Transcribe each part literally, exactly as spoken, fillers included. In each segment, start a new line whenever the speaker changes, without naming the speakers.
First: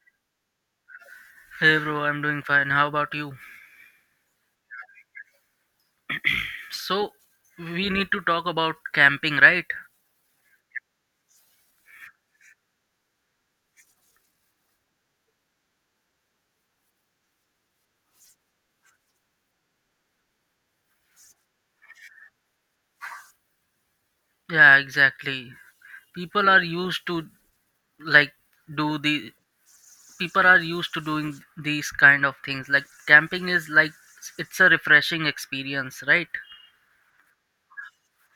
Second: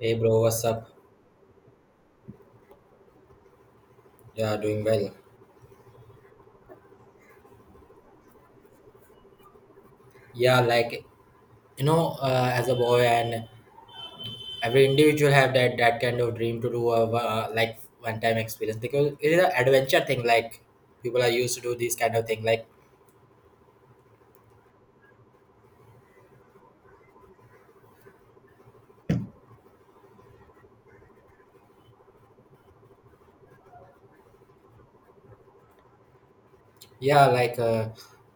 Hey bro, what's up?
Hey bro, I'm doing fine. How about you?
Yeah, doing well.
So, we need to talk about camping, right?
Yeah, like you know, uh, as a boy and every individual have that that kind of dream to do a uh, like one time experience because it is an adventure thing. Like people are used to do this kind of thing. Like
Yeah, exactly. People are used to like do the people are used to doing these kind of things. Like camping is like it's a refreshing experience, right?
yeah, like uh,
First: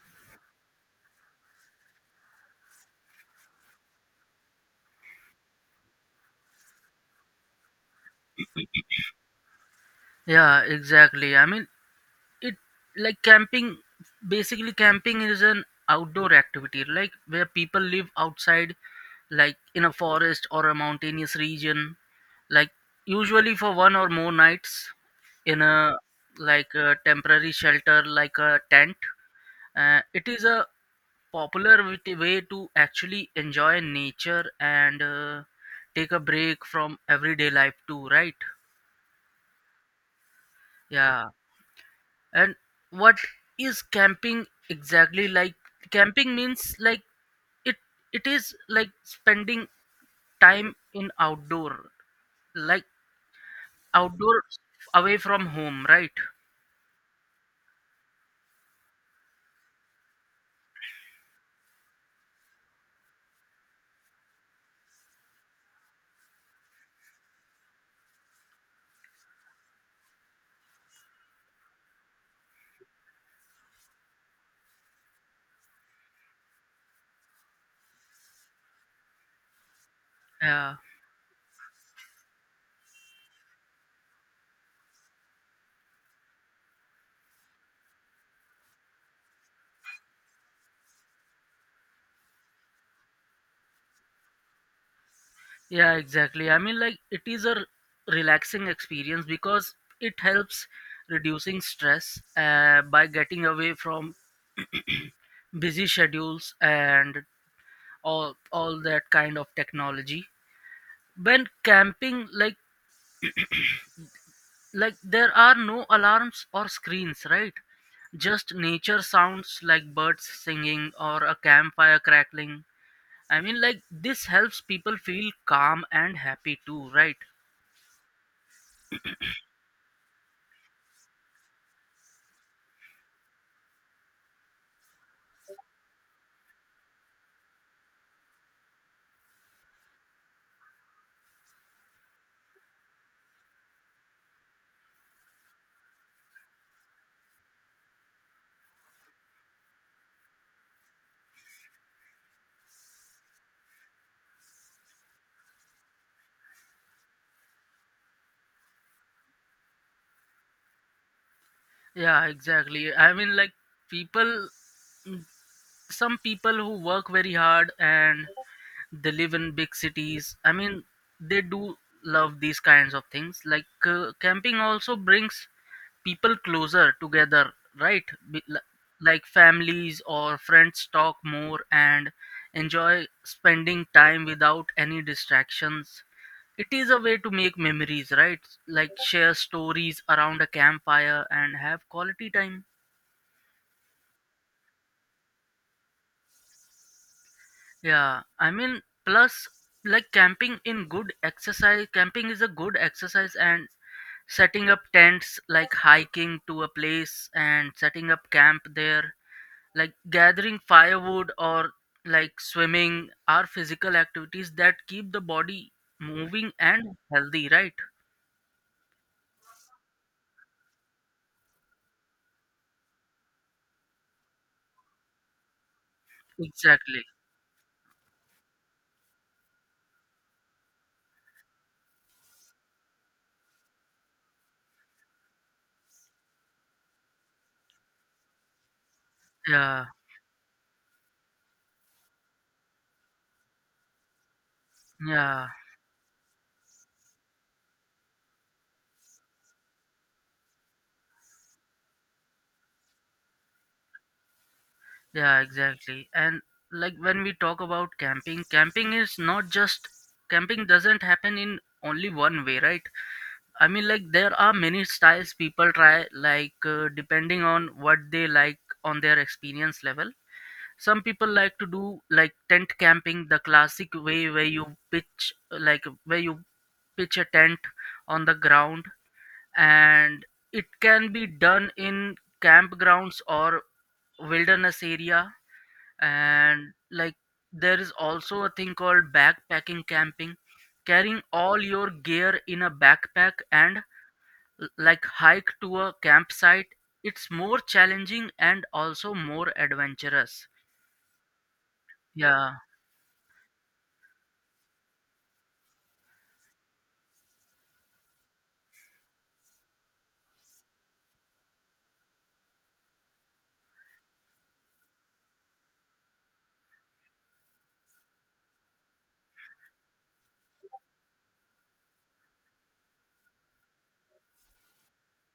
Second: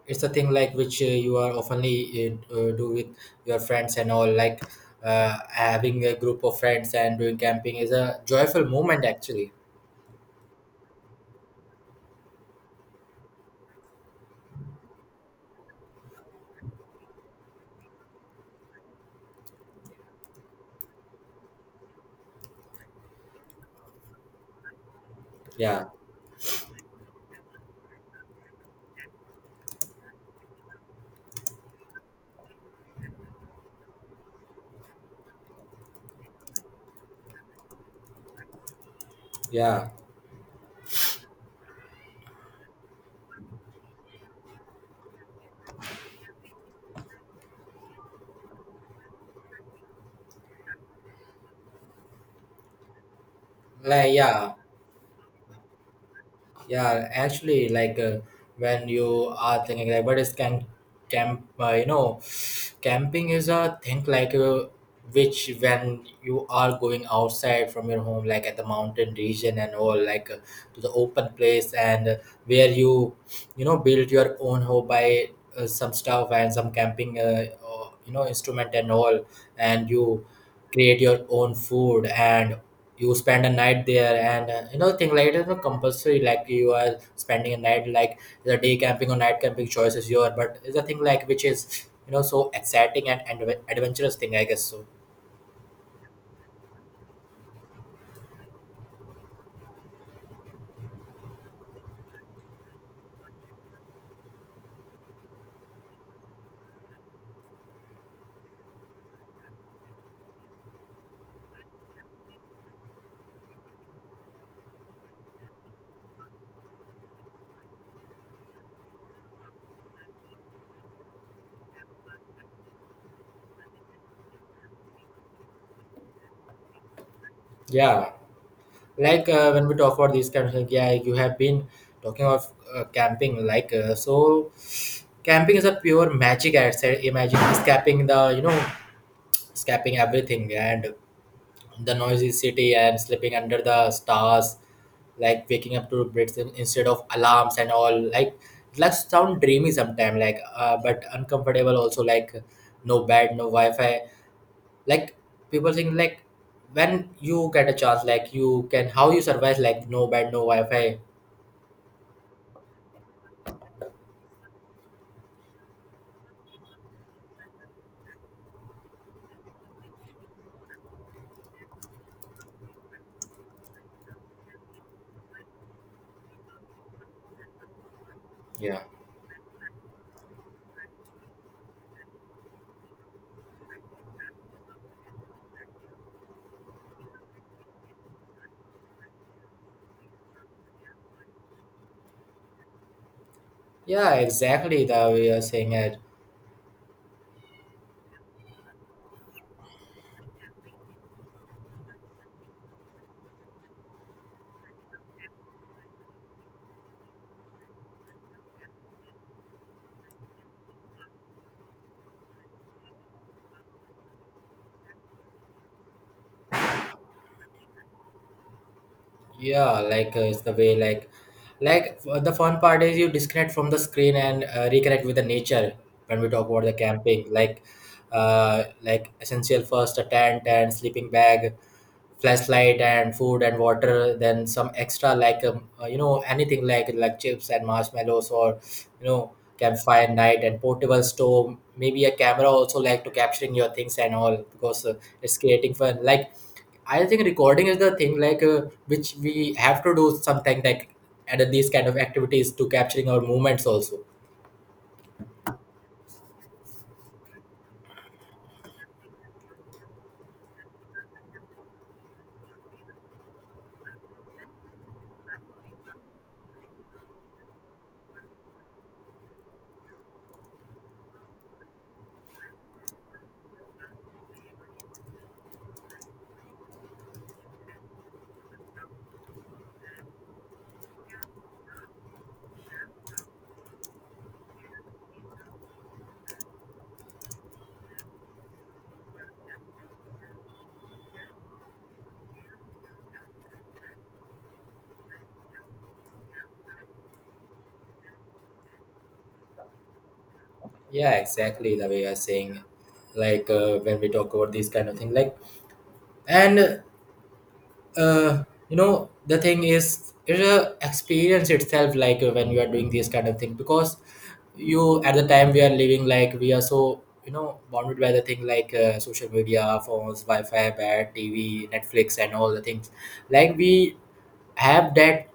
it's a thing like which uh, you are oftenly uh, uh, do with your friends and all. Like uh, having a group of friends and doing camping is a joyful moment actually.
Yeah, exactly. I mean, it like camping basically camping is an outdoor activity like where people live outside like in a forest or a mountainous region like usually for one or more nights in
Yeah,
a like a temporary shelter like a tent. Uh, it is a popular wit- way to actually enjoy nature and, uh, take a break from everyday life too, right?
yeah,
Yeah. And what is camping exactly like? Camping means like it it is like spending time in outdoor, like
like
outdoor,
yeah.
away from home, right?
Yeah, actually, like uh, when you are thinking like, what is can camp? Uh, you know, camping is a thing like uh, which when you are going outside from your home, like at the mountain region and all, like uh, to the open place and uh, where you, you know, build your own home by uh, some stuff and some camping, uh, uh, you know, instrument and all, and you
Yeah,
create your own food and you spend a night there and uh, you know thing like it is not compulsory like you are spending a night like the day camping or night camping choice is your but it's a thing like which is you know so exciting and, and adve- adventurous thing I guess so.
yeah, exactly. I mean, like it is a relaxing experience because it helps reducing stress, uh, by getting away from busy schedules and all all that kind of technology. When camping, like like there are no alarms or screens, right? Just nature sounds like birds singing or a campfire crackling. I mean, like this helps people feel calm and happy too, right?
Yeah, like uh, when we talk about these kind of things, yeah, you have been talking of uh, camping like uh, so camping is a pure magic I said, imagine escaping the you know escaping everything and the noisy city and sleeping under the stars like waking up to breaths in- instead of alarms and all, like it like sound dreamy sometimes. Like uh, but uncomfortable also like no bed, no wi-fi, like people think like when you get a chance like you can how you survive like no bed, no wi-fi.
Yeah, exactly. I mean, like people some people who work very hard and they live in big cities, I mean, they do love these kinds of things. Like, uh, camping also brings people closer together, right? Be- li-
Yeah.
like families or friends talk more and enjoy spending time without any distractions. It is a way to make memories, right? Like share stories around a campfire and have quality time.
Yeah, exactly the way you're saying it.
Yeah, I mean, plus, like camping in good exercise, camping is a good exercise, and setting up tents, like hiking to a place and setting up camp there, like gathering firewood or like swimming, are physical activities that keep the body moving and healthy, right?
Yeah, like uh, it's the way like Like f- the fun part is you disconnect from the screen and uh, reconnect with the nature. When we talk about the
Exactly.
camping, like uh, like essential first a tent and sleeping bag, flashlight and food and water. Then some extra like um, uh, you know anything like like chips and marshmallows or you know
yeah
campfire night and portable stove. Maybe a camera also like to capturing your things and all because uh, it's
yeah
creating fun. Like I think recording is the thing like uh, which we have to do something like at these kind of activities to capturing our movements also.
yeah exactly. And like when we talk about camping, camping is not just camping doesn't happen in only one way, right? I mean, like there are many styles people try, like, uh, depending on what they like, on their experience level. Some people like to do like tent camping, the classic way where you pitch like where you pitch a tent on the ground, and it can be done in campgrounds or wilderness area. And like there is also a thing called backpacking camping, carrying all your gear in a backpack and l- like hike to a campsite. It's more challenging and also more adventurous.
Yeah, exactly the way you're
yeah
saying. Like uh, when we talk about these kind of thing, like and uh, you know the thing is it's a experience itself. Like uh, when you are doing this kind of thing because you at the time we are living like we are so you know bounded by the thing like uh, social media, phones, wi-fi, bad tv, netflix and all the things like we have that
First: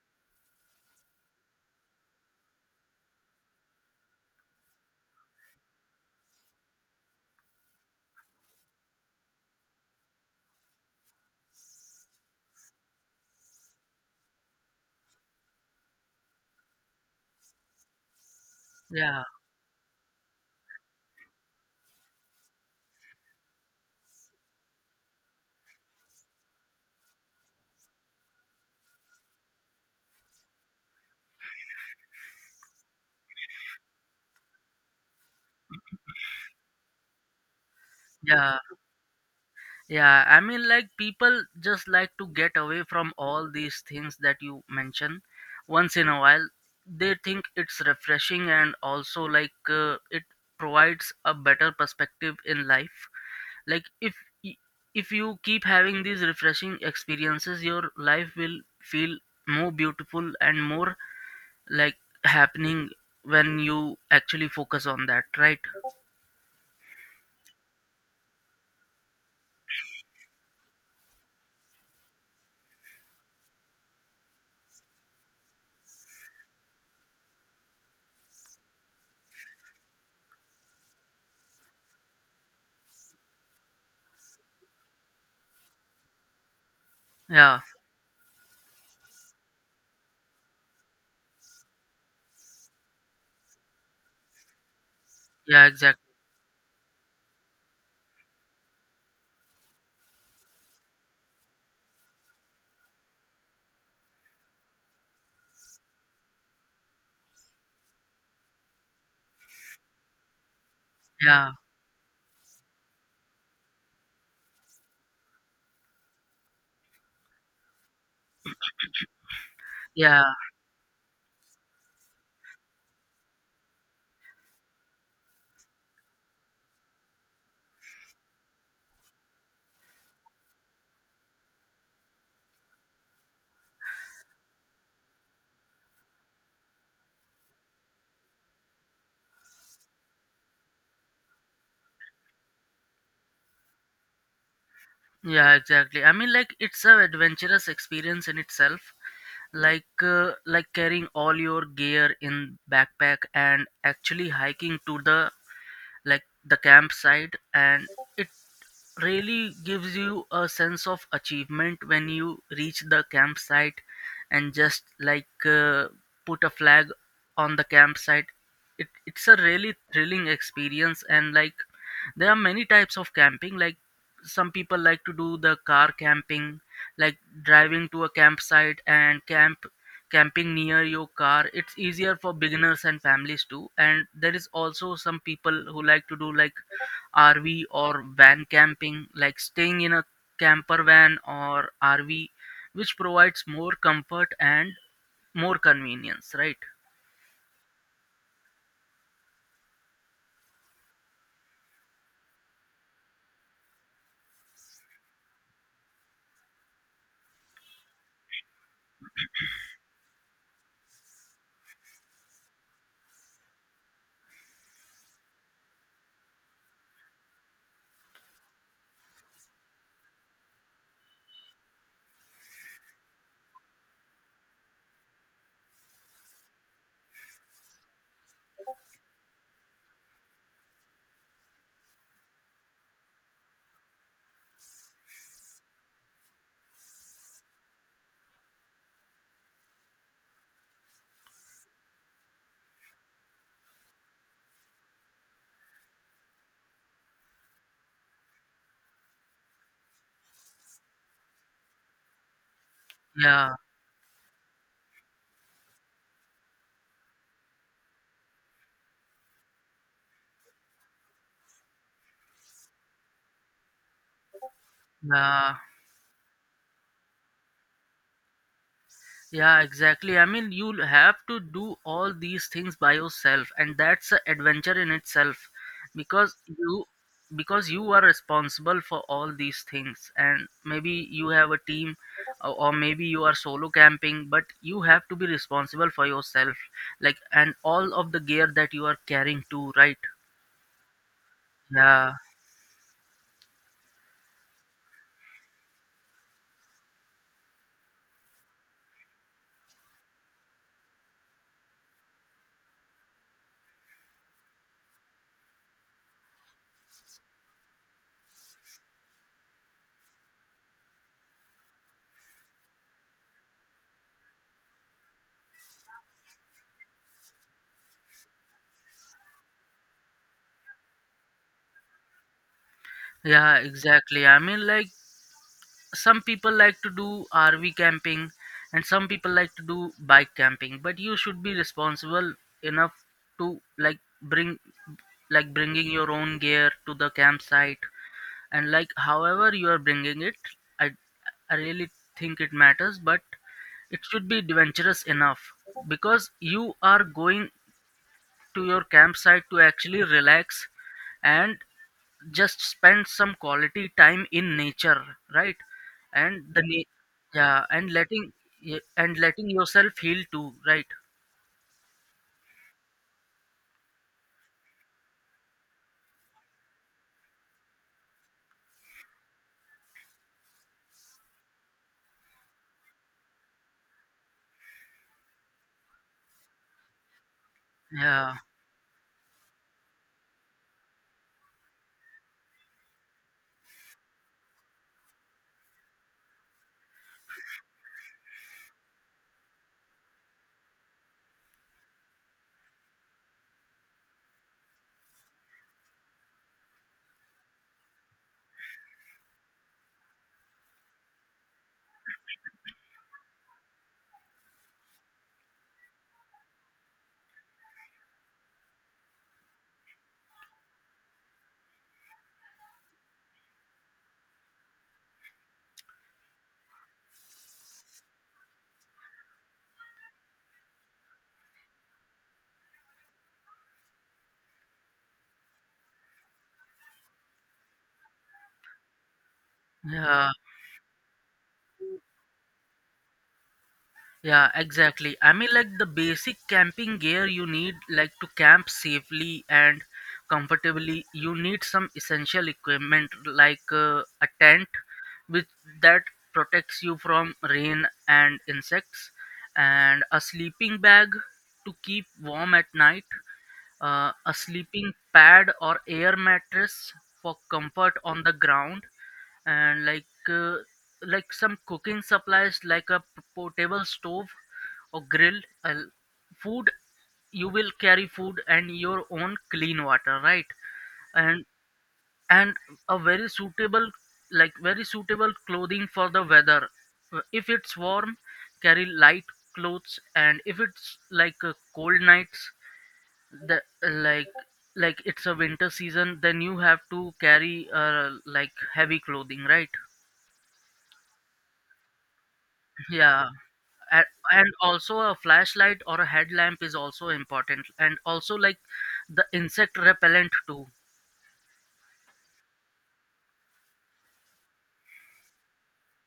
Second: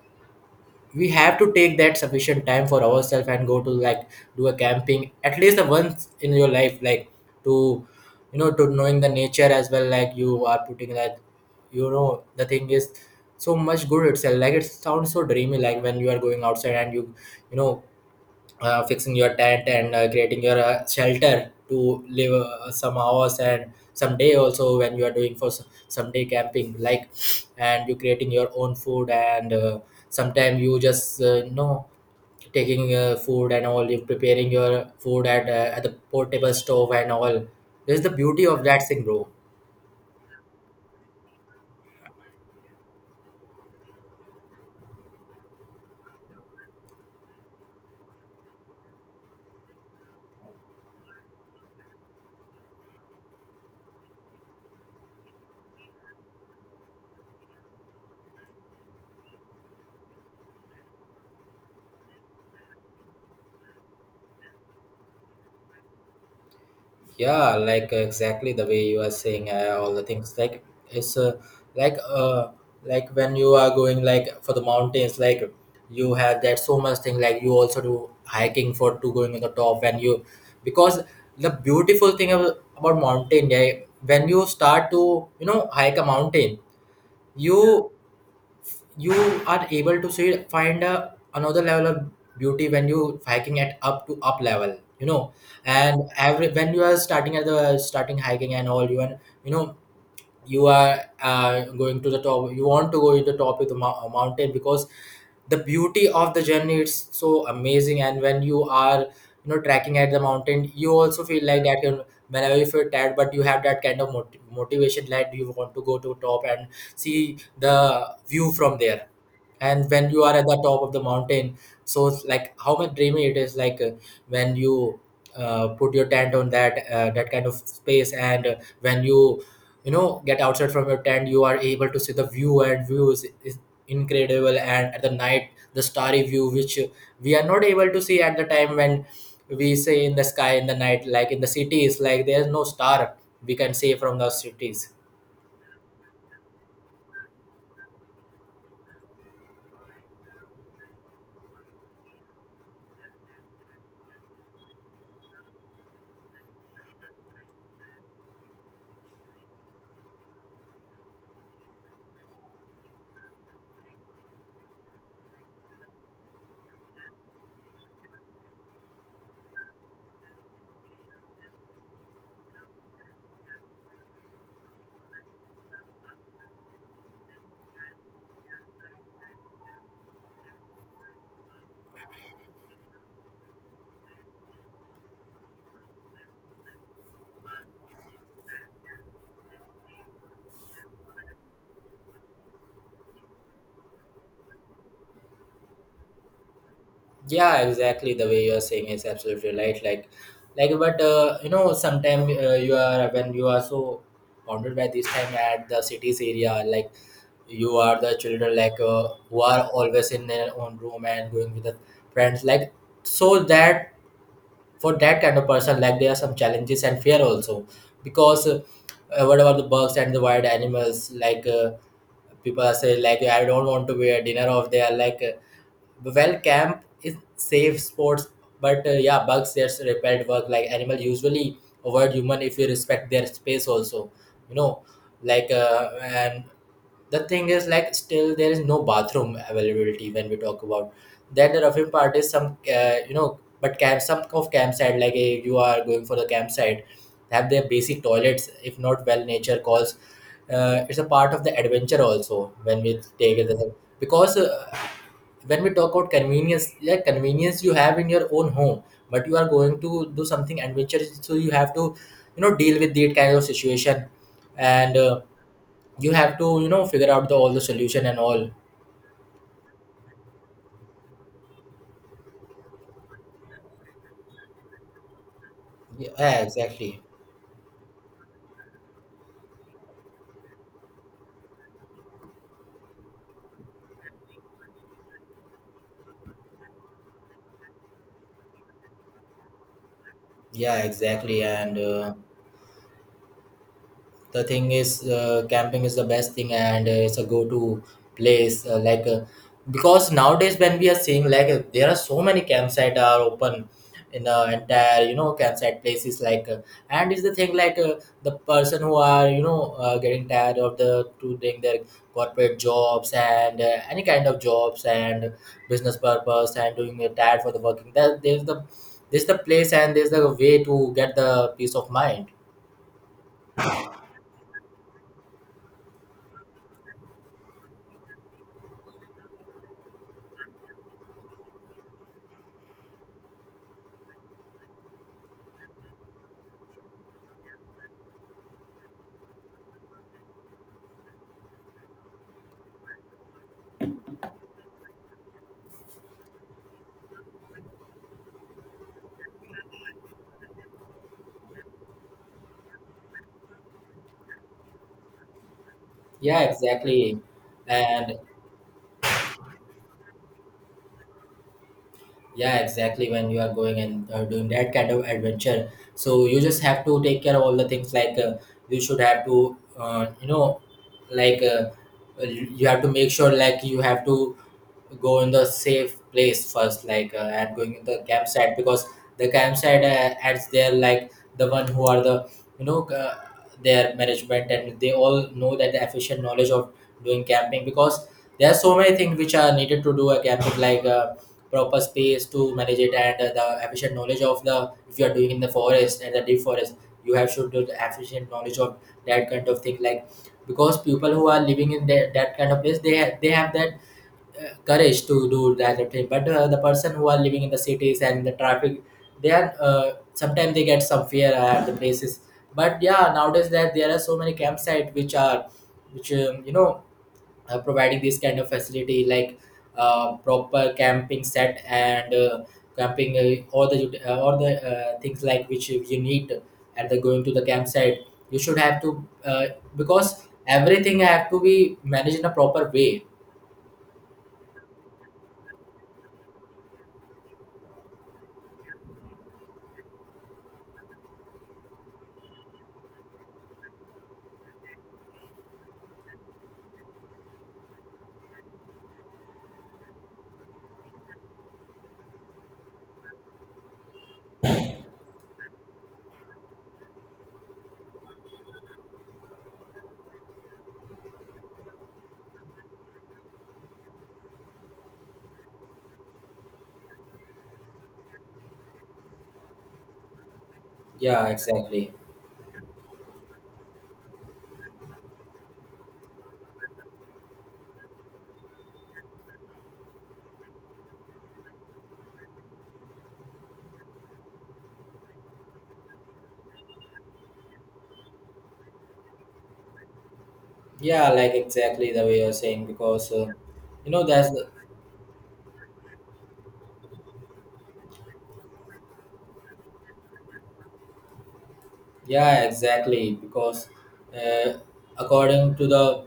we have to take that sufficient time for ourselves and go to like do a camping at least the once in your life like to you know to knowing the nature as well like you are putting like you know the thing is so much good itself like it sounds so dreamy like when you are going outside and you you know uh, fixing
yeah
your tent and uh, creating your uh, shelter to live uh, some hours and someday also when you are doing for s- someday camping like and you creating your own food and uh, sometime you just uh, you know taking uh, food and all you preparing your food at uh, at the portable stove and all, this is the beauty
yeah
of that thing bro.
yeah, I mean, like people just like to get away from all these things that you mention once in a while. They think it's refreshing, and also like, uh, it provides a better perspective in life. Like if y- if you keep having these refreshing experiences, your life will feel more beautiful and more like happening, when you actually focus on that, right?
Yeah like uh, exactly the way you are saying uh, all the things like it's uh, like uh like when you are going like for the mountains like you have that so much thing like you also do hiking for to going on the top and you because the beautiful thing ab- about mountain, yeah, when you start to you know hike a mountain. Yeah. you
Yeah.
you are able to see find a, another level of beauty when you hiking at up to up level you know.
Yeah,
And
exactly.
every when you are starting at the starting hiking and all you and you know you are uh, going to the top, you want to go in the top of the mou- uh, mountain because the beauty of the journey is so amazing and when you are you know trekking at the mountain you also feel
yeah
like that you know, whenever you feel tired but you have that kind of mot- motivation that you want to go to top and see the view from there and when you
yeah
are at the top of the mountain so it's like how much dreamy it is like uh, when you uh, put your tent on that uh, that kind of space and uh, when you you know get outside from your tent you are able to see the view and views is is incredible and at the night the starry view which we are not able to see at the time when we say in the sky in the night like in the cities, like there's no star we can see from the cities.
yeah, exactly. I mean, like it's a adventurous experience in itself, like, uh, like carrying all your gear in backpack and actually hiking to the like the campsite. And it really gives you a sense of achievement when you reach the campsite and just like, uh, put a flag on the campsite. It, it's a really thrilling experience. And like there are many types of camping, like some people like to do the car camping, like driving to a campsite and camp camping near your car. It's easier for beginners and families too. And there is also some people who like to do like R V or van camping, like staying in a camper van or R V, which provides more comfort and more convenience, right?
Yeah exactly the way you are saying is absolutely right like like but uh, you know sometimes uh, you are when you are so bounded by this time at the cities area, like you are the children like uh, who are always in their own room and going with the friends like so that for that kind of person like there are some challenges and fear also because uh, what about the bugs and the wild animals like uh, people are saying like I don't want to be a dinner of they like uh, well camp is safe sports but uh, yeah, bugs there's repelled work like animal usually avoid human if you respect their space also you know, like uh, and the thing is like still there is no bathroom availability when we talk about then the roughing part is some uh, you know but camp some of campsite like if you are going for the campsite have their basic toilets if not well nature calls uh, it's a part of the adventure also when we take
Yeah,
it because uh, when we talk about convenience, yeah, convenience you have in your own home but you are going to do something adventurous so you have to you know deal with that kind of situation and uh,
yeah,
you have to you know figure out the all the solution and all.
Yeah, exactly. I mean, you'll have to do all these things by yourself, and that's an adventure in itself, because
Yeah
you
exactly.
because you are responsible for all these things, and maybe you have a team, or or maybe you are solo camping, but you have to be responsible for yourself, like, and all of the gear that you are carrying too, right?
Yeah exactly and uh,
Yeah,
the thing is uh, camping is the best thing and uh, it's a go-to place uh, like uh, because nowadays when we are seeing like uh, there are so many campsite are open in the entire you know campsite places like uh, and it's the thing like uh, the person who are you know uh, getting tired of the to doing their corporate jobs and uh, any kind of jobs and business purpose and doing a tired for the working that there's the this is the place and there's the way to get the peace of mind.
yeah, exactly. I mean, like some people like to do RV camping and some people like to do bike camping, but you should be responsible enough to like bring like bringing your own gear to the campsite. And like however you are bringing it, i, I really think it matters, but it should be adventurous enough, because you are going to your campsite to actually relax and just spend some quality time in nature, right?
Yeah,
And the na-
exactly.
yeah, and
And
letting yeah, and letting yourself heal too, right?
yeah, exactly. When you are going and uh, doing that kind of adventure, so you just have to take care of all the things. Like uh, you should have to, uh, you know, like uh, you have to make sure like you have to go in the safe place first like uh, and going in the
yeah
campsite because the campsite uh, adds there like the one who are the you know uh, their management and they all know that the efficient knowledge of doing camping because there are so many things which are needed to do a camping like uh, proper space to manage it and uh, the efficient knowledge of the if you are doing in the forest and the deep forest you have should do the efficient knowledge of that kind of thing like because people who are living in that, that kind of place they ha- they have that courage to do that attempt. But uh, the person who are living in the cities and the traffic they are uh, sometimes they get some fear at the places but yeah nowadays that there are so many campsite which are which um, you know are providing this kind of facility like uh, proper camping set and uh, camping uh, all the ut- uh, all the uh, things like which you need at the going to the campsite you should have to uh, because
yeah
everything have to be managed in a proper way.
yeah, exactly. I mean, like the basic camping gear you need, like to camp safely and comfortably, you need some essential equipment like, uh, a tent, which that protects you from rain and insects, and a sleeping bag to keep warm at night, uh, a sleeping pad or air mattress for comfort on the ground, and like, uh, like some cooking supplies like a p- portable stove or grill, uh, food. You will carry food and your own clean water, right?
Yeah
And
exactly.
and a very suitable like very suitable clothing for the weather. Uh, if it's warm, carry light clothes, and if it's like, uh, cold nights, the like like it's a winter season, then you have to carry, uh, like heavy clothing, right?
Yeah, like exactly the way you're saying, because
Yeah.
uh, you know,
and,
that's.
and also a flashlight or a headlamp is also important, and also like the insect repellent too.
Yeah, exactly. Because uh, according to the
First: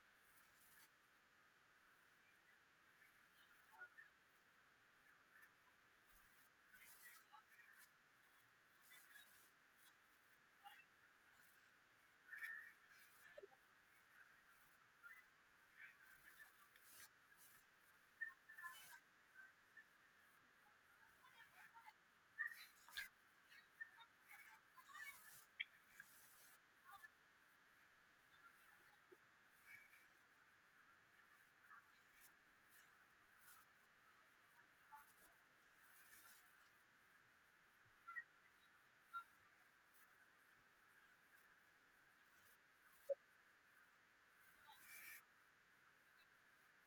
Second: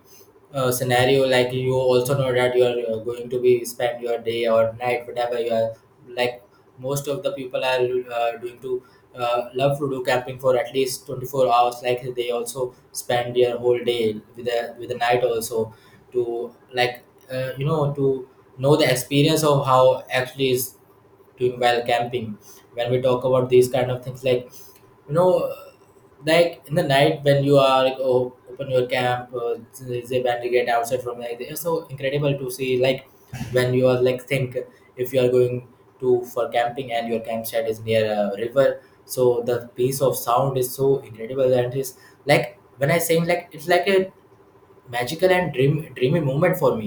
uh, scenario, like you also know that you are uh, going to be spend your day or night, whatever you are. Like most of the people are uh, doing to uh, love to do camping for at least twenty four hours. Like they also spend their whole day with the with the night also to like uh, you know to know the experience of how actually is doing well camping when we talk about these kind of things like you know, like in the night when you are like oh, open your camp uh, there's a band get outside from, like it's so incredible to see, like when you are like think if you are going to for camping and your campsite is near a river, so the piece of sound is so incredible. And it's like when I sing, like it's like a magical and dream dreamy moment for me.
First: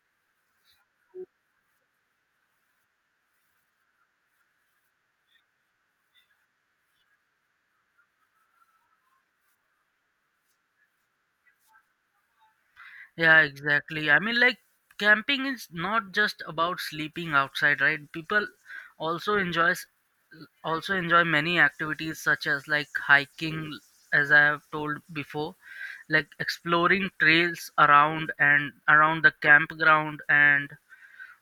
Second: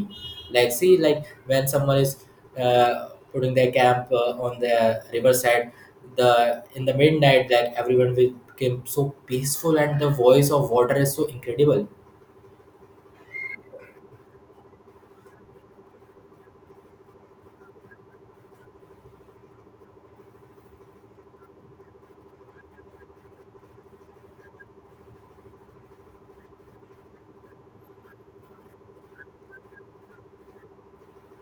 Like see, like when someone is uh, putting their camp uh, on the riverside, the in the midnight that everyone will became so peaceful and the voice of water is so incredible.
Yeah, exactly. I mean, like camping is not just about sleeping outside, right? People also enjoys also enjoy many activities such as like hiking, as I have told before, like exploring trails around and around the campground, and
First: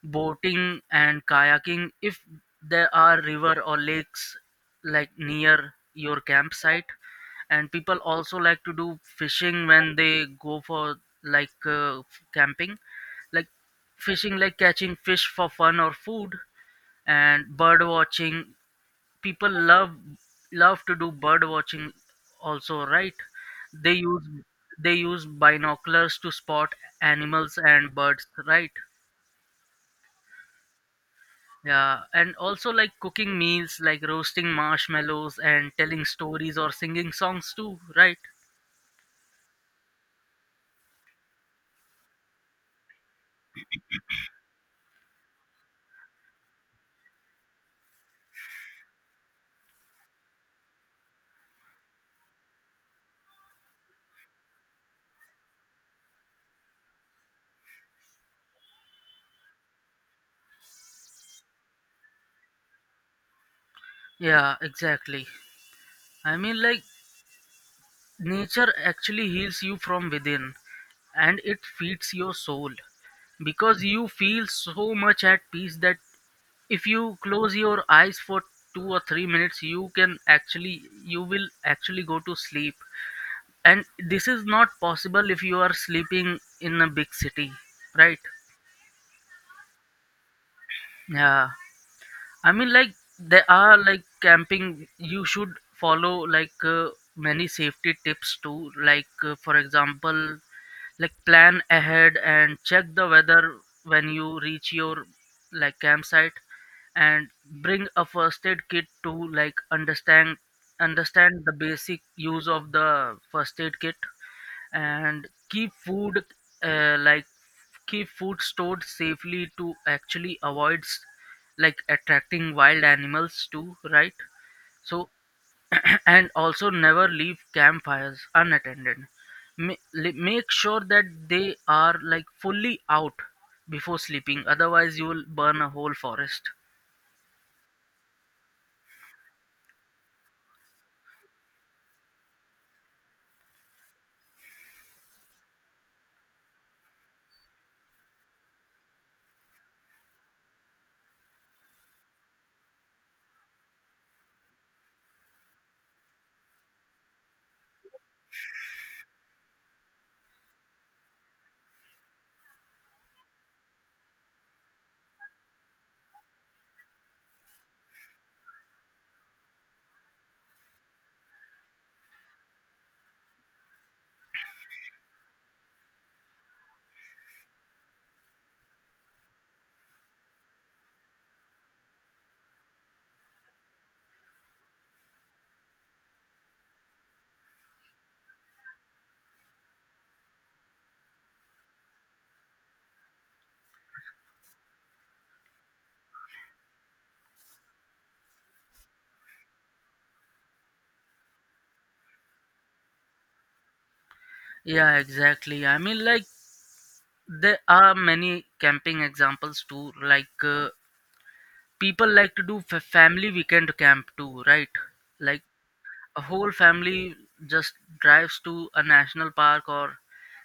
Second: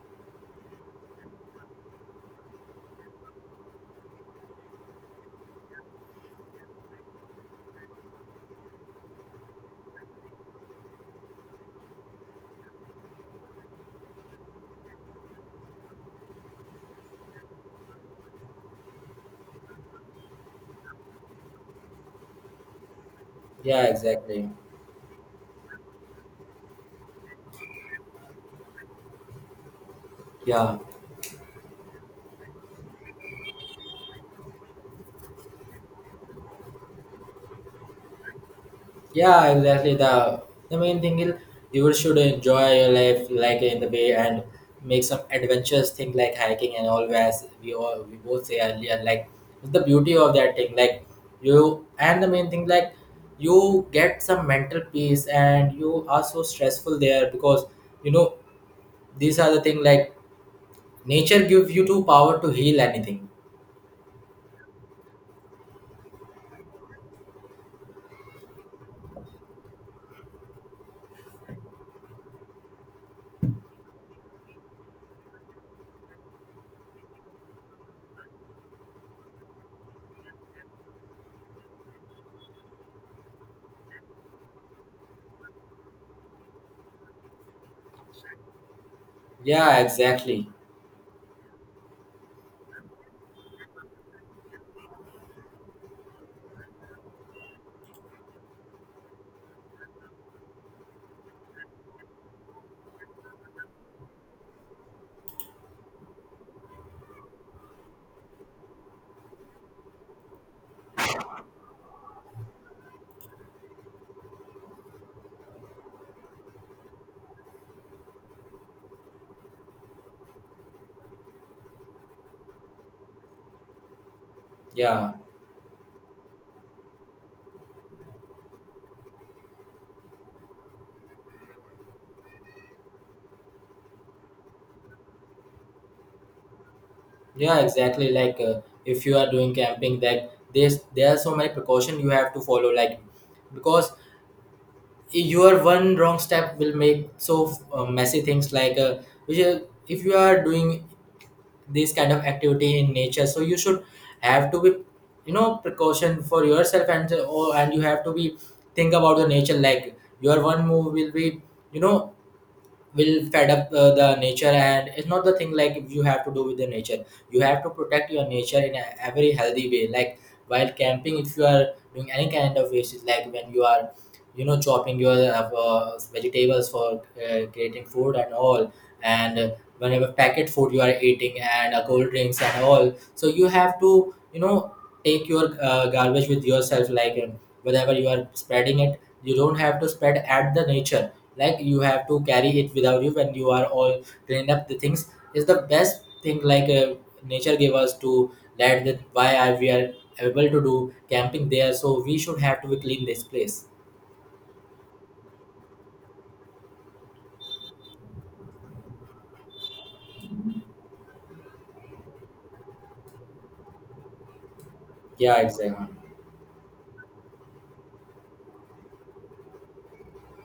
boating and kayaking if there are river or lakes like near your campsite. And people also like to do fishing when they go for like, uh, camping, like fishing, like catching fish for fun or food, and bird watching. People love love to do bird watching also, right?
Yeah,
they use
exactly.
they use binoculars to spot animals and birds, right?
Yeah.
Yeah, and also like cooking meals, like roasting marshmallows and telling stories or singing songs too, right?
Yeah, exactly. The the main thing is you should enjoy your life like in the way and make some adventurous thing like hiking and all, as we all we both say earlier, like it's the beauty of that thing. Like you and the main thing, like you get some mental peace and you are so stressful there because, you know, these are the thing, like nature gives you to power to heal anything.
Yeah, exactly. I mean, like nature actually heals you from within, and it feeds your soul, because you feel so much at peace that if you close your eyes for two or three minutes, you can actually, you will actually go to sleep. And this is not possible if you are sleeping in a big city, right?
Yeah, exactly.
Yeah. I mean, like there are like camping, you should follow like, uh, many safety tips too. Like, uh, for example, like plan ahead and check the weather when you reach your like campsite, and bring a first aid kit to like understand understand the basic use of the first aid kit, and keep food, uh, like keep food stored safely to actually avoid s- like attracting wild animals too, right? So,
Yeah.
and also never leave campfires unattended. Ma- li- make sure that they are like fully out before sleeping, otherwise you will burn a whole forest.
Yeah, exactly. Like uh, if you are doing camping, that there's there are so many precaution you have to follow. Like because your one wrong step will make so uh, messy things. Like uh, which is, if you are doing this kind of activity in nature, so you should have to be, you know, precaution for yourself and uh, oh, and you have to be think about the nature. Like your one move will be, you know, will fed up uh, the nature, and it's not the thing like you have to do with the nature. You have to protect your nature in a, a very healthy way, like while camping if you are doing any kind of waste, like when you are, you know, chopping your uh, uh, vegetables for uh, creating food and all. And uh, whenever packet food you are eating and uh, cold drinks and all, so you have to, you know, take your uh, garbage with yourself, like um, whatever you are spreading it you don't have to spread at the nature. Like you have to carry it without you when you are all cleaned up the things is the best thing, like uh, nature gave us to that that why are we are able to do camping there, so we should have to clean this place.
Yeah, exactly. I mean, like there are many camping examples too, like, uh, people like to do fa- family weekend camp too, right?
Yeah,
Like
exactly.
a whole family just drives to a national park or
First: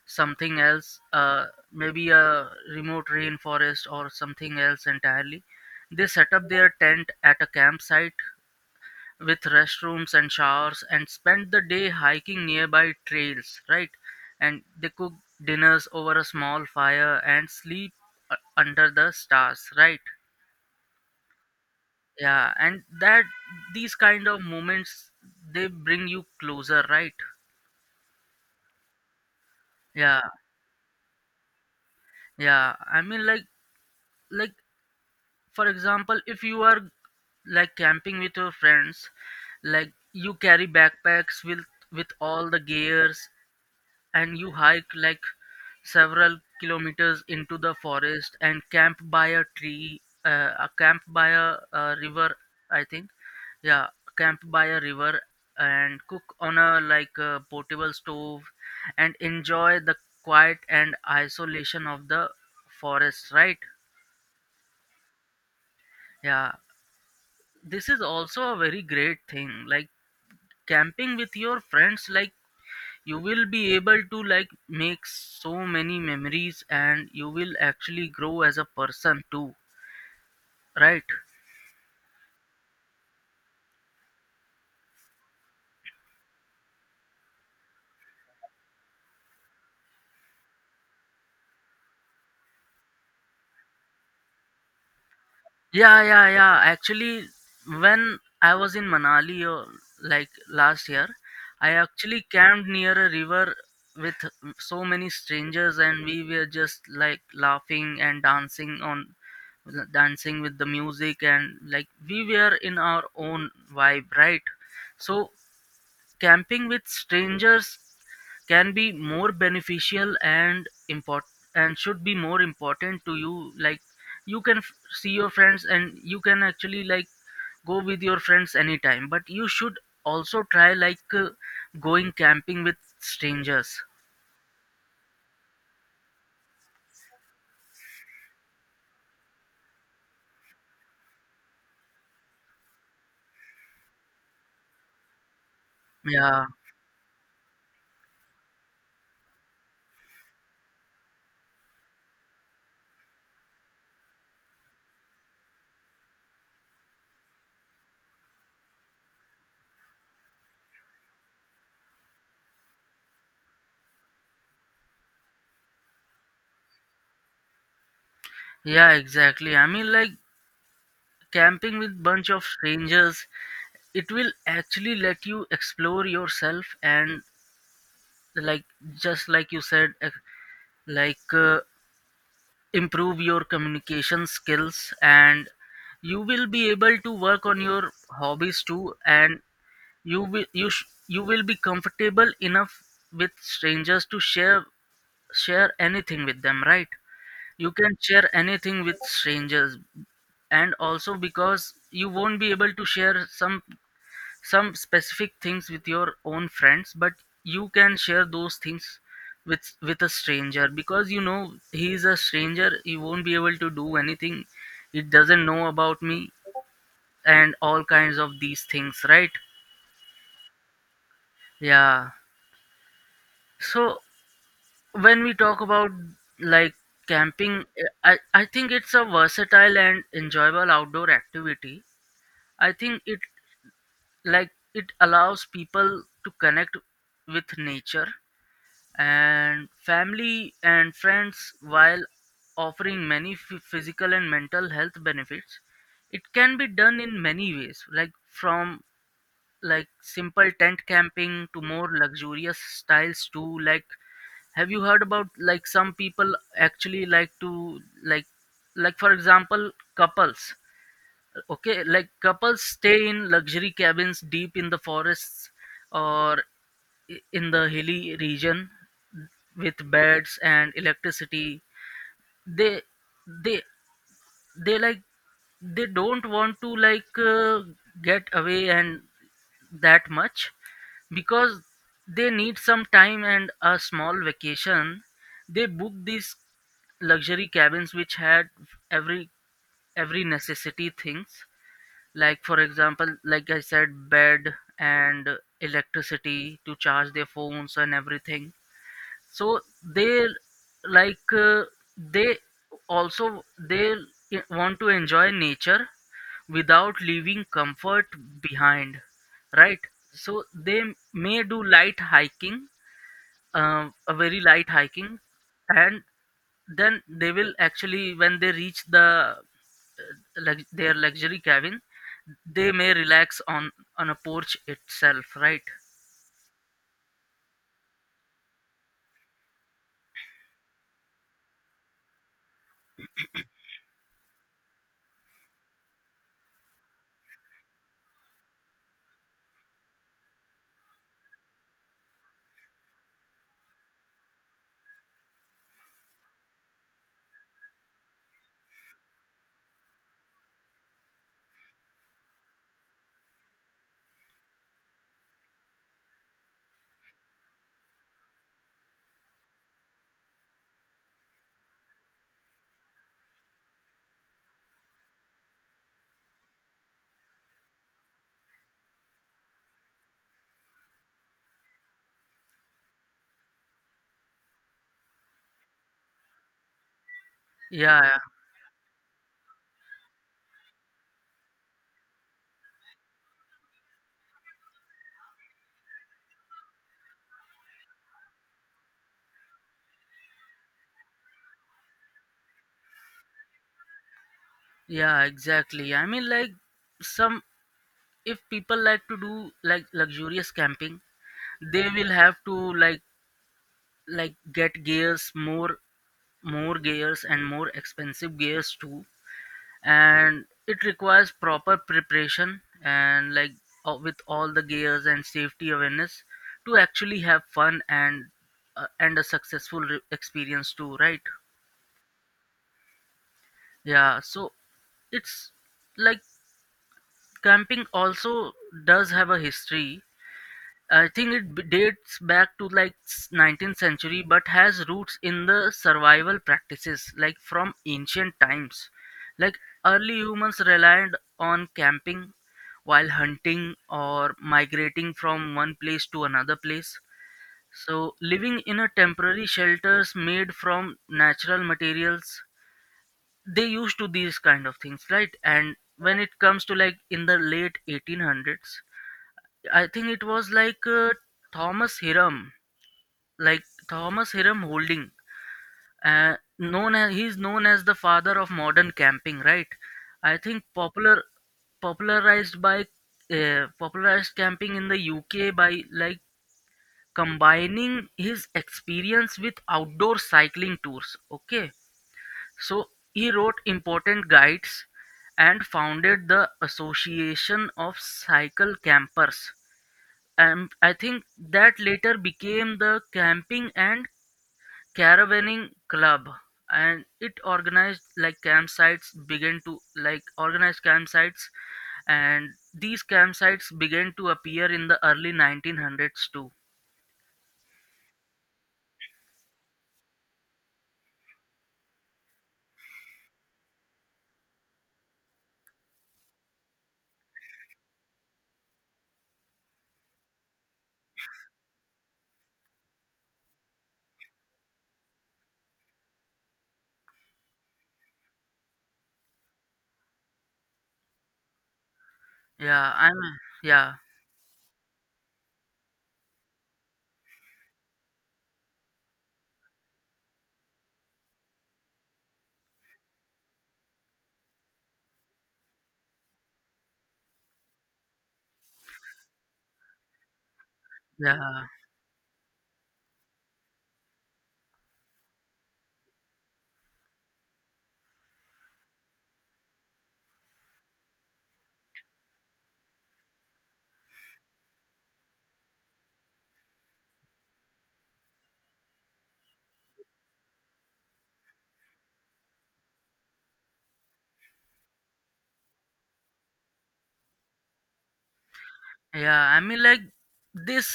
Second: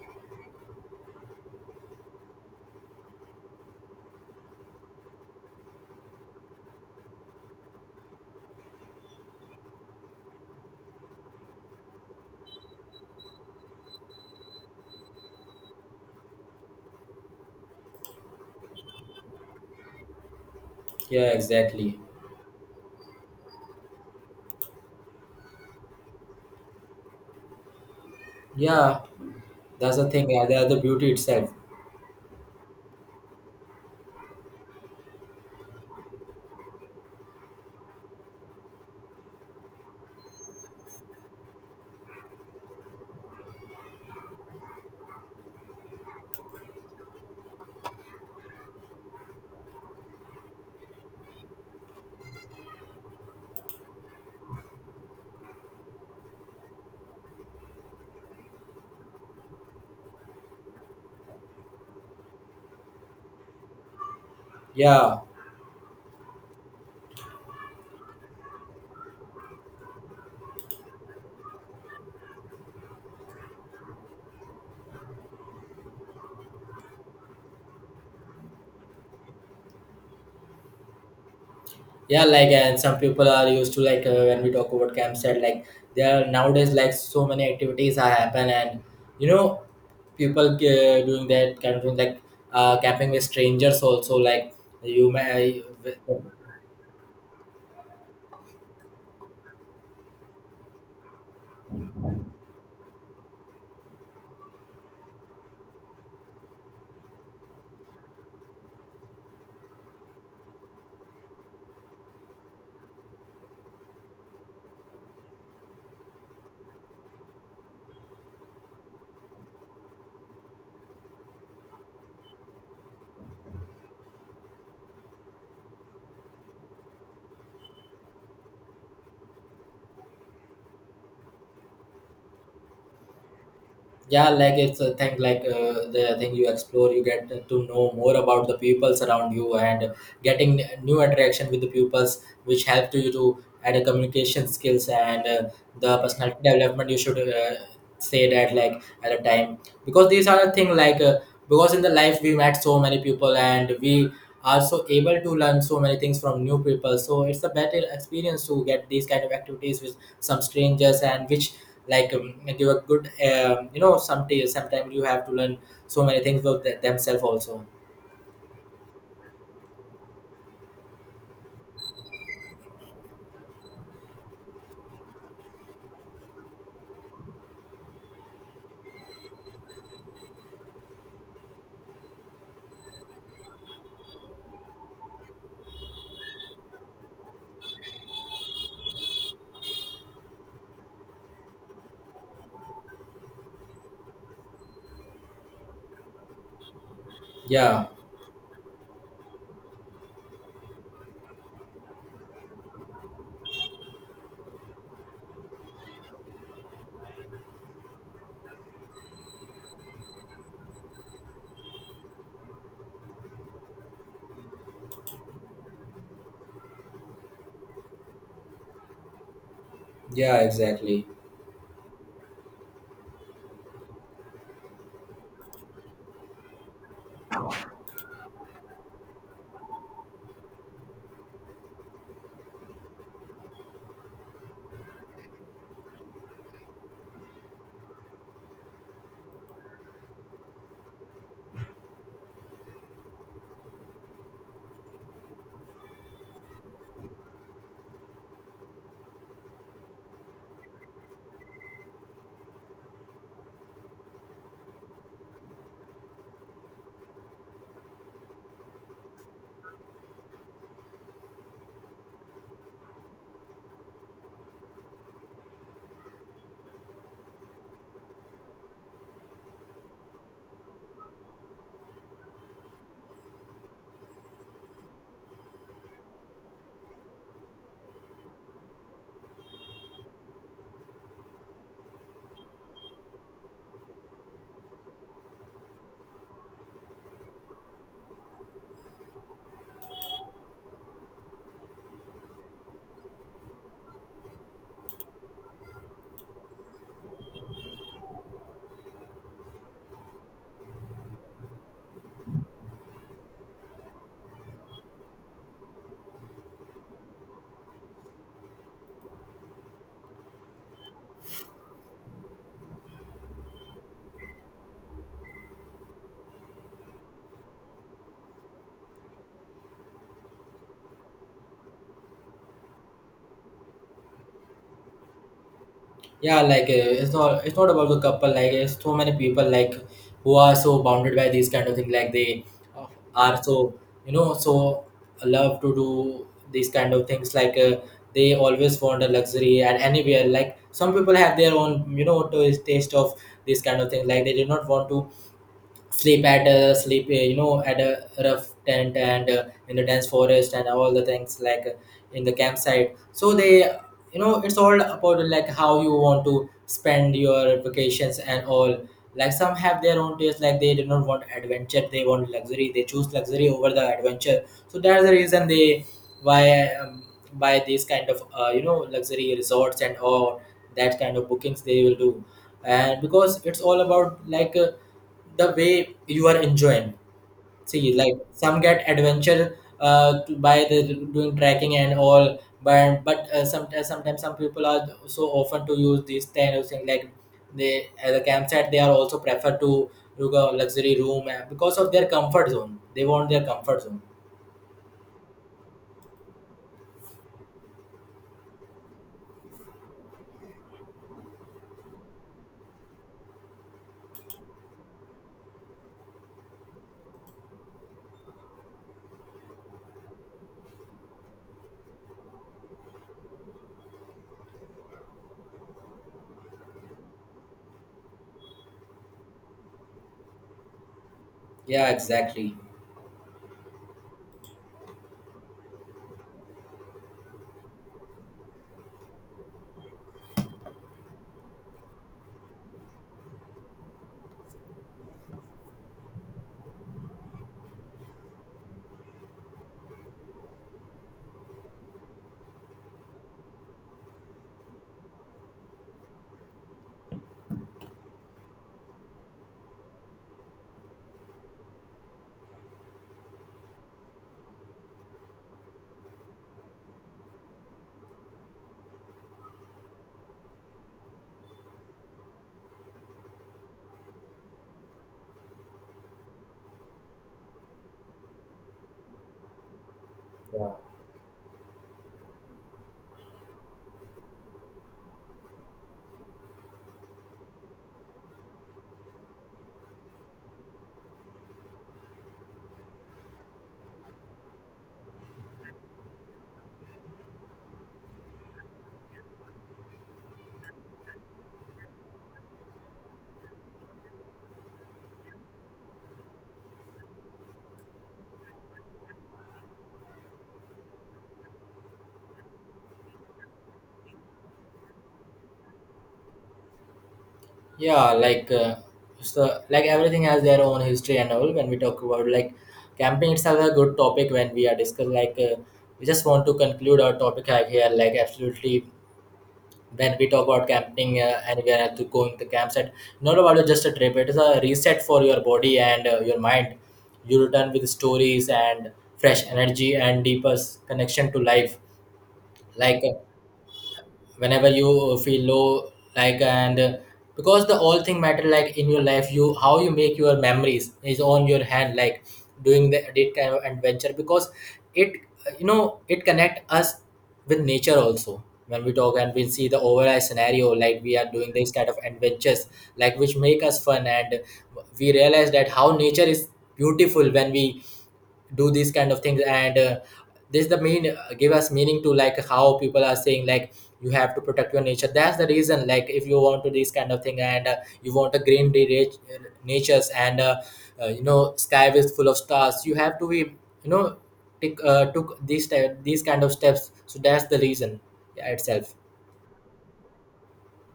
something else, uh, maybe a remote rainforest or something else entirely. They set up their tent at a campsite with restrooms and showers, and spend the day hiking nearby trails, right? And they cook dinners over a small fire and sleep, uh, under the stars, right?
Yeah, exactly.
Yeah. And that these kind of moments, they bring you closer, right?
Yeah, that's the
Yeah.
thing. Yeah, that's the beauty itself.
yeah I mean, like like for example, if you are like camping with your friends, like you carry backpacks with with all the gears, and you hike like several kilometers into the forest and camp by a tree, uh, a camp by a, a river. I think, yeah, camp by a river, and cook on a like a portable stove, and enjoy the quiet and isolation of the forest, right?
Yeah.
Yeah. This is also a very great thing, like camping with your friends. Like you will be able to like make so many memories, and you will actually grow as a person too, right?
Yeah, like and some people are used to like uh, when we talk about campsite, like there are nowadays like so many activities are happen, and you know people uh, doing that kind of thing, like uh, camping with strangers also, like you may.
Yeah. Yeah yeah actually, when I was in Manali, uh, like last year, I actually camped near a river with so many strangers, and we were just like laughing and dancing on dancing with the music, and like we were in our own vibe, right? So camping with strangers can be more beneficial and important, and should be more important to you. Like you can f- see your friends and you can actually like go with your friends anytime, but you should also try like, uh, going camping with strangers.
Yeah, like it's a thing, like uh, the thing you explore, you get to know more about the peoples around you, and getting new interaction with the pupils which help to you to add a communication skills and uh, the personality
Yeah.
development, you should uh, say that like at a time, because these are the thing like uh, because in the life we met so many people and we are so able to learn so many things from new people, so it's a better experience to get these kind of activities with some strangers and which like um, give a good um, you know, some sometimes you have to learn so many things about th- themselves also.
yeah exactly, I mean, like camping with bunch of strangers, it will actually let you explore yourself, and like just like you said, ex- like uh, improve your communication skills, and you will be able to work on your hobbies too, and you will you sh- you will be comfortable enough with strangers to share share anything with them, right? You
Yeah.
can share anything with strangers. And also, because you won't be able to share some some specific things with your own friends, but you can share those things with with a stranger, because you know he is a stranger, he won't be able to do anything, he doesn't know about me, and all kinds of these things, right?
Yeah, exactly.
Yeah. So when we talk about, like, camping, i i think it's a versatile and enjoyable outdoor activity. I think it, like, it allows people to connect with nature and family and friends, while offering many phy- physical and mental health benefits. It can be done in many ways, like from, like, simple tent camping to more luxurious styles too. Like, have you heard about, like, some people actually like to, like, like for example, couples. Okay, like couples stay in luxury cabins deep in the forests, or i- in the hilly region, with beds and electricity. They, they they, like, they don't want to like, uh, get away and that much, because they need some time and a small vacation. They book these luxury cabins, which had every every necessity things, like, for example, like I said, bed and electricity to charge their phones and everything. So they, like, uh, they, also they i- want to enjoy nature without leaving comfort behind, right? So they may do light hiking, um, a very light hiking. And then they will actually, when they reach the, uh, lux- their luxury cabin, they may relax on on a porch itself, right?
Yeah, like uh, it's not, it's not about the couple, like it's so many people like who are so bounded by these kind of things, like they uh, are so, you know, so love to do these kind of things, like uh, they always want a luxury and anywhere, like some people have their own, you know, to- taste of this kind of thing, like they do not want to sleep at uh, sleep uh, you know, at a rough tent and uh, in the dense forest and all the things, like uh, in the campsite, so they, you know, it's all about like how you want to spend your vacations and all. Like some have their own taste, like they do not want adventure, they want luxury, they choose luxury over the adventure, so that's the reason they why um, buy these kind of uh, you know, luxury resorts and all, that kind of bookings they will do. And because it's all about like uh, the way you are enjoying. See,
Yeah.
like
Yeah,
some get adventure uh, to- by the doing trekking and all, but but uh, sometimes sometimes some people are so often to use these kind of thing, like they as a campsite they are also prefer to look a luxury room uh, because of their comfort zone. They want their comfort zone.
yeah, exactly, I mean, like, some, if people like to do, like, luxurious camping, they will have to, like like get gears, more more gears and more expensive gears too. And it requires proper preparation, and, like, uh, with all the gears and safety awareness to actually have fun and, uh, and a successful re- experience too, right?
Yeah, exactly.
Yeah. So it's, like, camping also does have a history. I think it b- dates back to like s- nineteenth century, but has roots in the survival practices, like, from ancient times. Like, early humans relied on camping while hunting or migrating from one place to another place. So, living in a temporary shelters made from natural materials, they used to these kind of things, right? And when it comes to, like, in the late eighteen hundreds, I think it was, like, uh, Thomas Hiram, like, Thomas Hiram Holding, uh, known as he's known as the father of modern camping, right? I think popular popularized by, uh, popularized camping in the U K by, like, combining his experience with outdoor cycling tours. Okay. So he wrote important guides and founded the Association of Cycle Campers. And I think that later became the Camping and Caravanning Club. And it organized, like, campsites began to like organized campsites, and these campsites began to appear in the early nineteen hundreds too.
Yeah, like uh, so, like everything has their own history and all. When we talk about like camping, itself a good topic when we are discuss. Like uh, we just want to conclude our topic out here. Like absolutely, when we talk about camping uh, anywhere else to going to campsite, not about just a trip. It is a reset for your body and uh, your mind. You return with stories and fresh energy and deeper s- connection to life.
Yeah,
Like
I mean. Yeah.
whenever you feel low, like and uh, because the all thing matter like in your life, you how you make your memories is on your hand, like doing the that kind of adventure because it uh, you know, it connect us with nature also. When we talk and we see the overall scenario, like we are
Yeah,
doing this kind of adventures, like which make us fun, and we realize that how nature is beautiful when we do these kind of things. And uh, this the main uh, give us meaning to, like how people are saying, like you have to protect your nature. That's the reason, like if you want to this kind of thing and uh, you want a green rich uh, natures and uh, uh, you know, sky is full of stars, you have to be, you know, take uh, took these type these kind of steps, so that's the reason. Yeah, itself.
yeah, I mean, like, this,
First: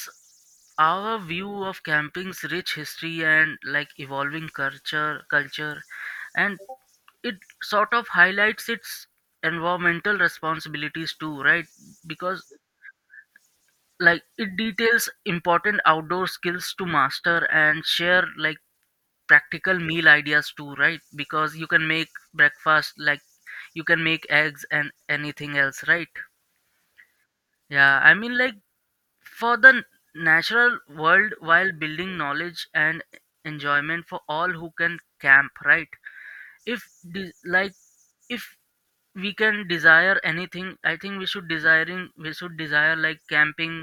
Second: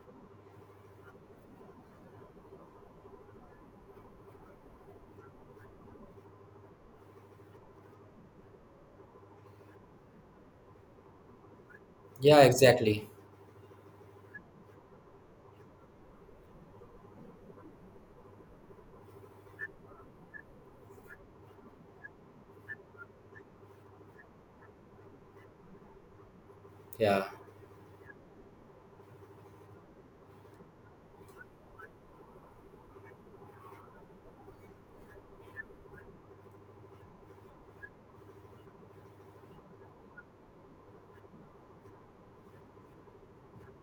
our view of camping's rich history and, like, evolving culture culture, and it sort of highlights its environmental responsibilities too, right?
Yeah,
Because,
exactly.
like, it details important outdoor skills to master and share, like practical meal ideas too, right? Because you can make breakfast, like, you can make eggs and anything else, right?
Yeah.
Yeah, I mean, like, for the natural world, while building knowledge and enjoyment for all who can camp, right? If, de- like, if we can desire anything, I think we should desiring we should desire, like, camping,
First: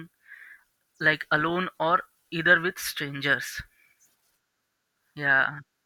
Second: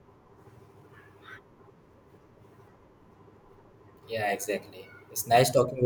like, alone or either with strangers.
Yeah, exactly. It's nice talking
Yeah.
with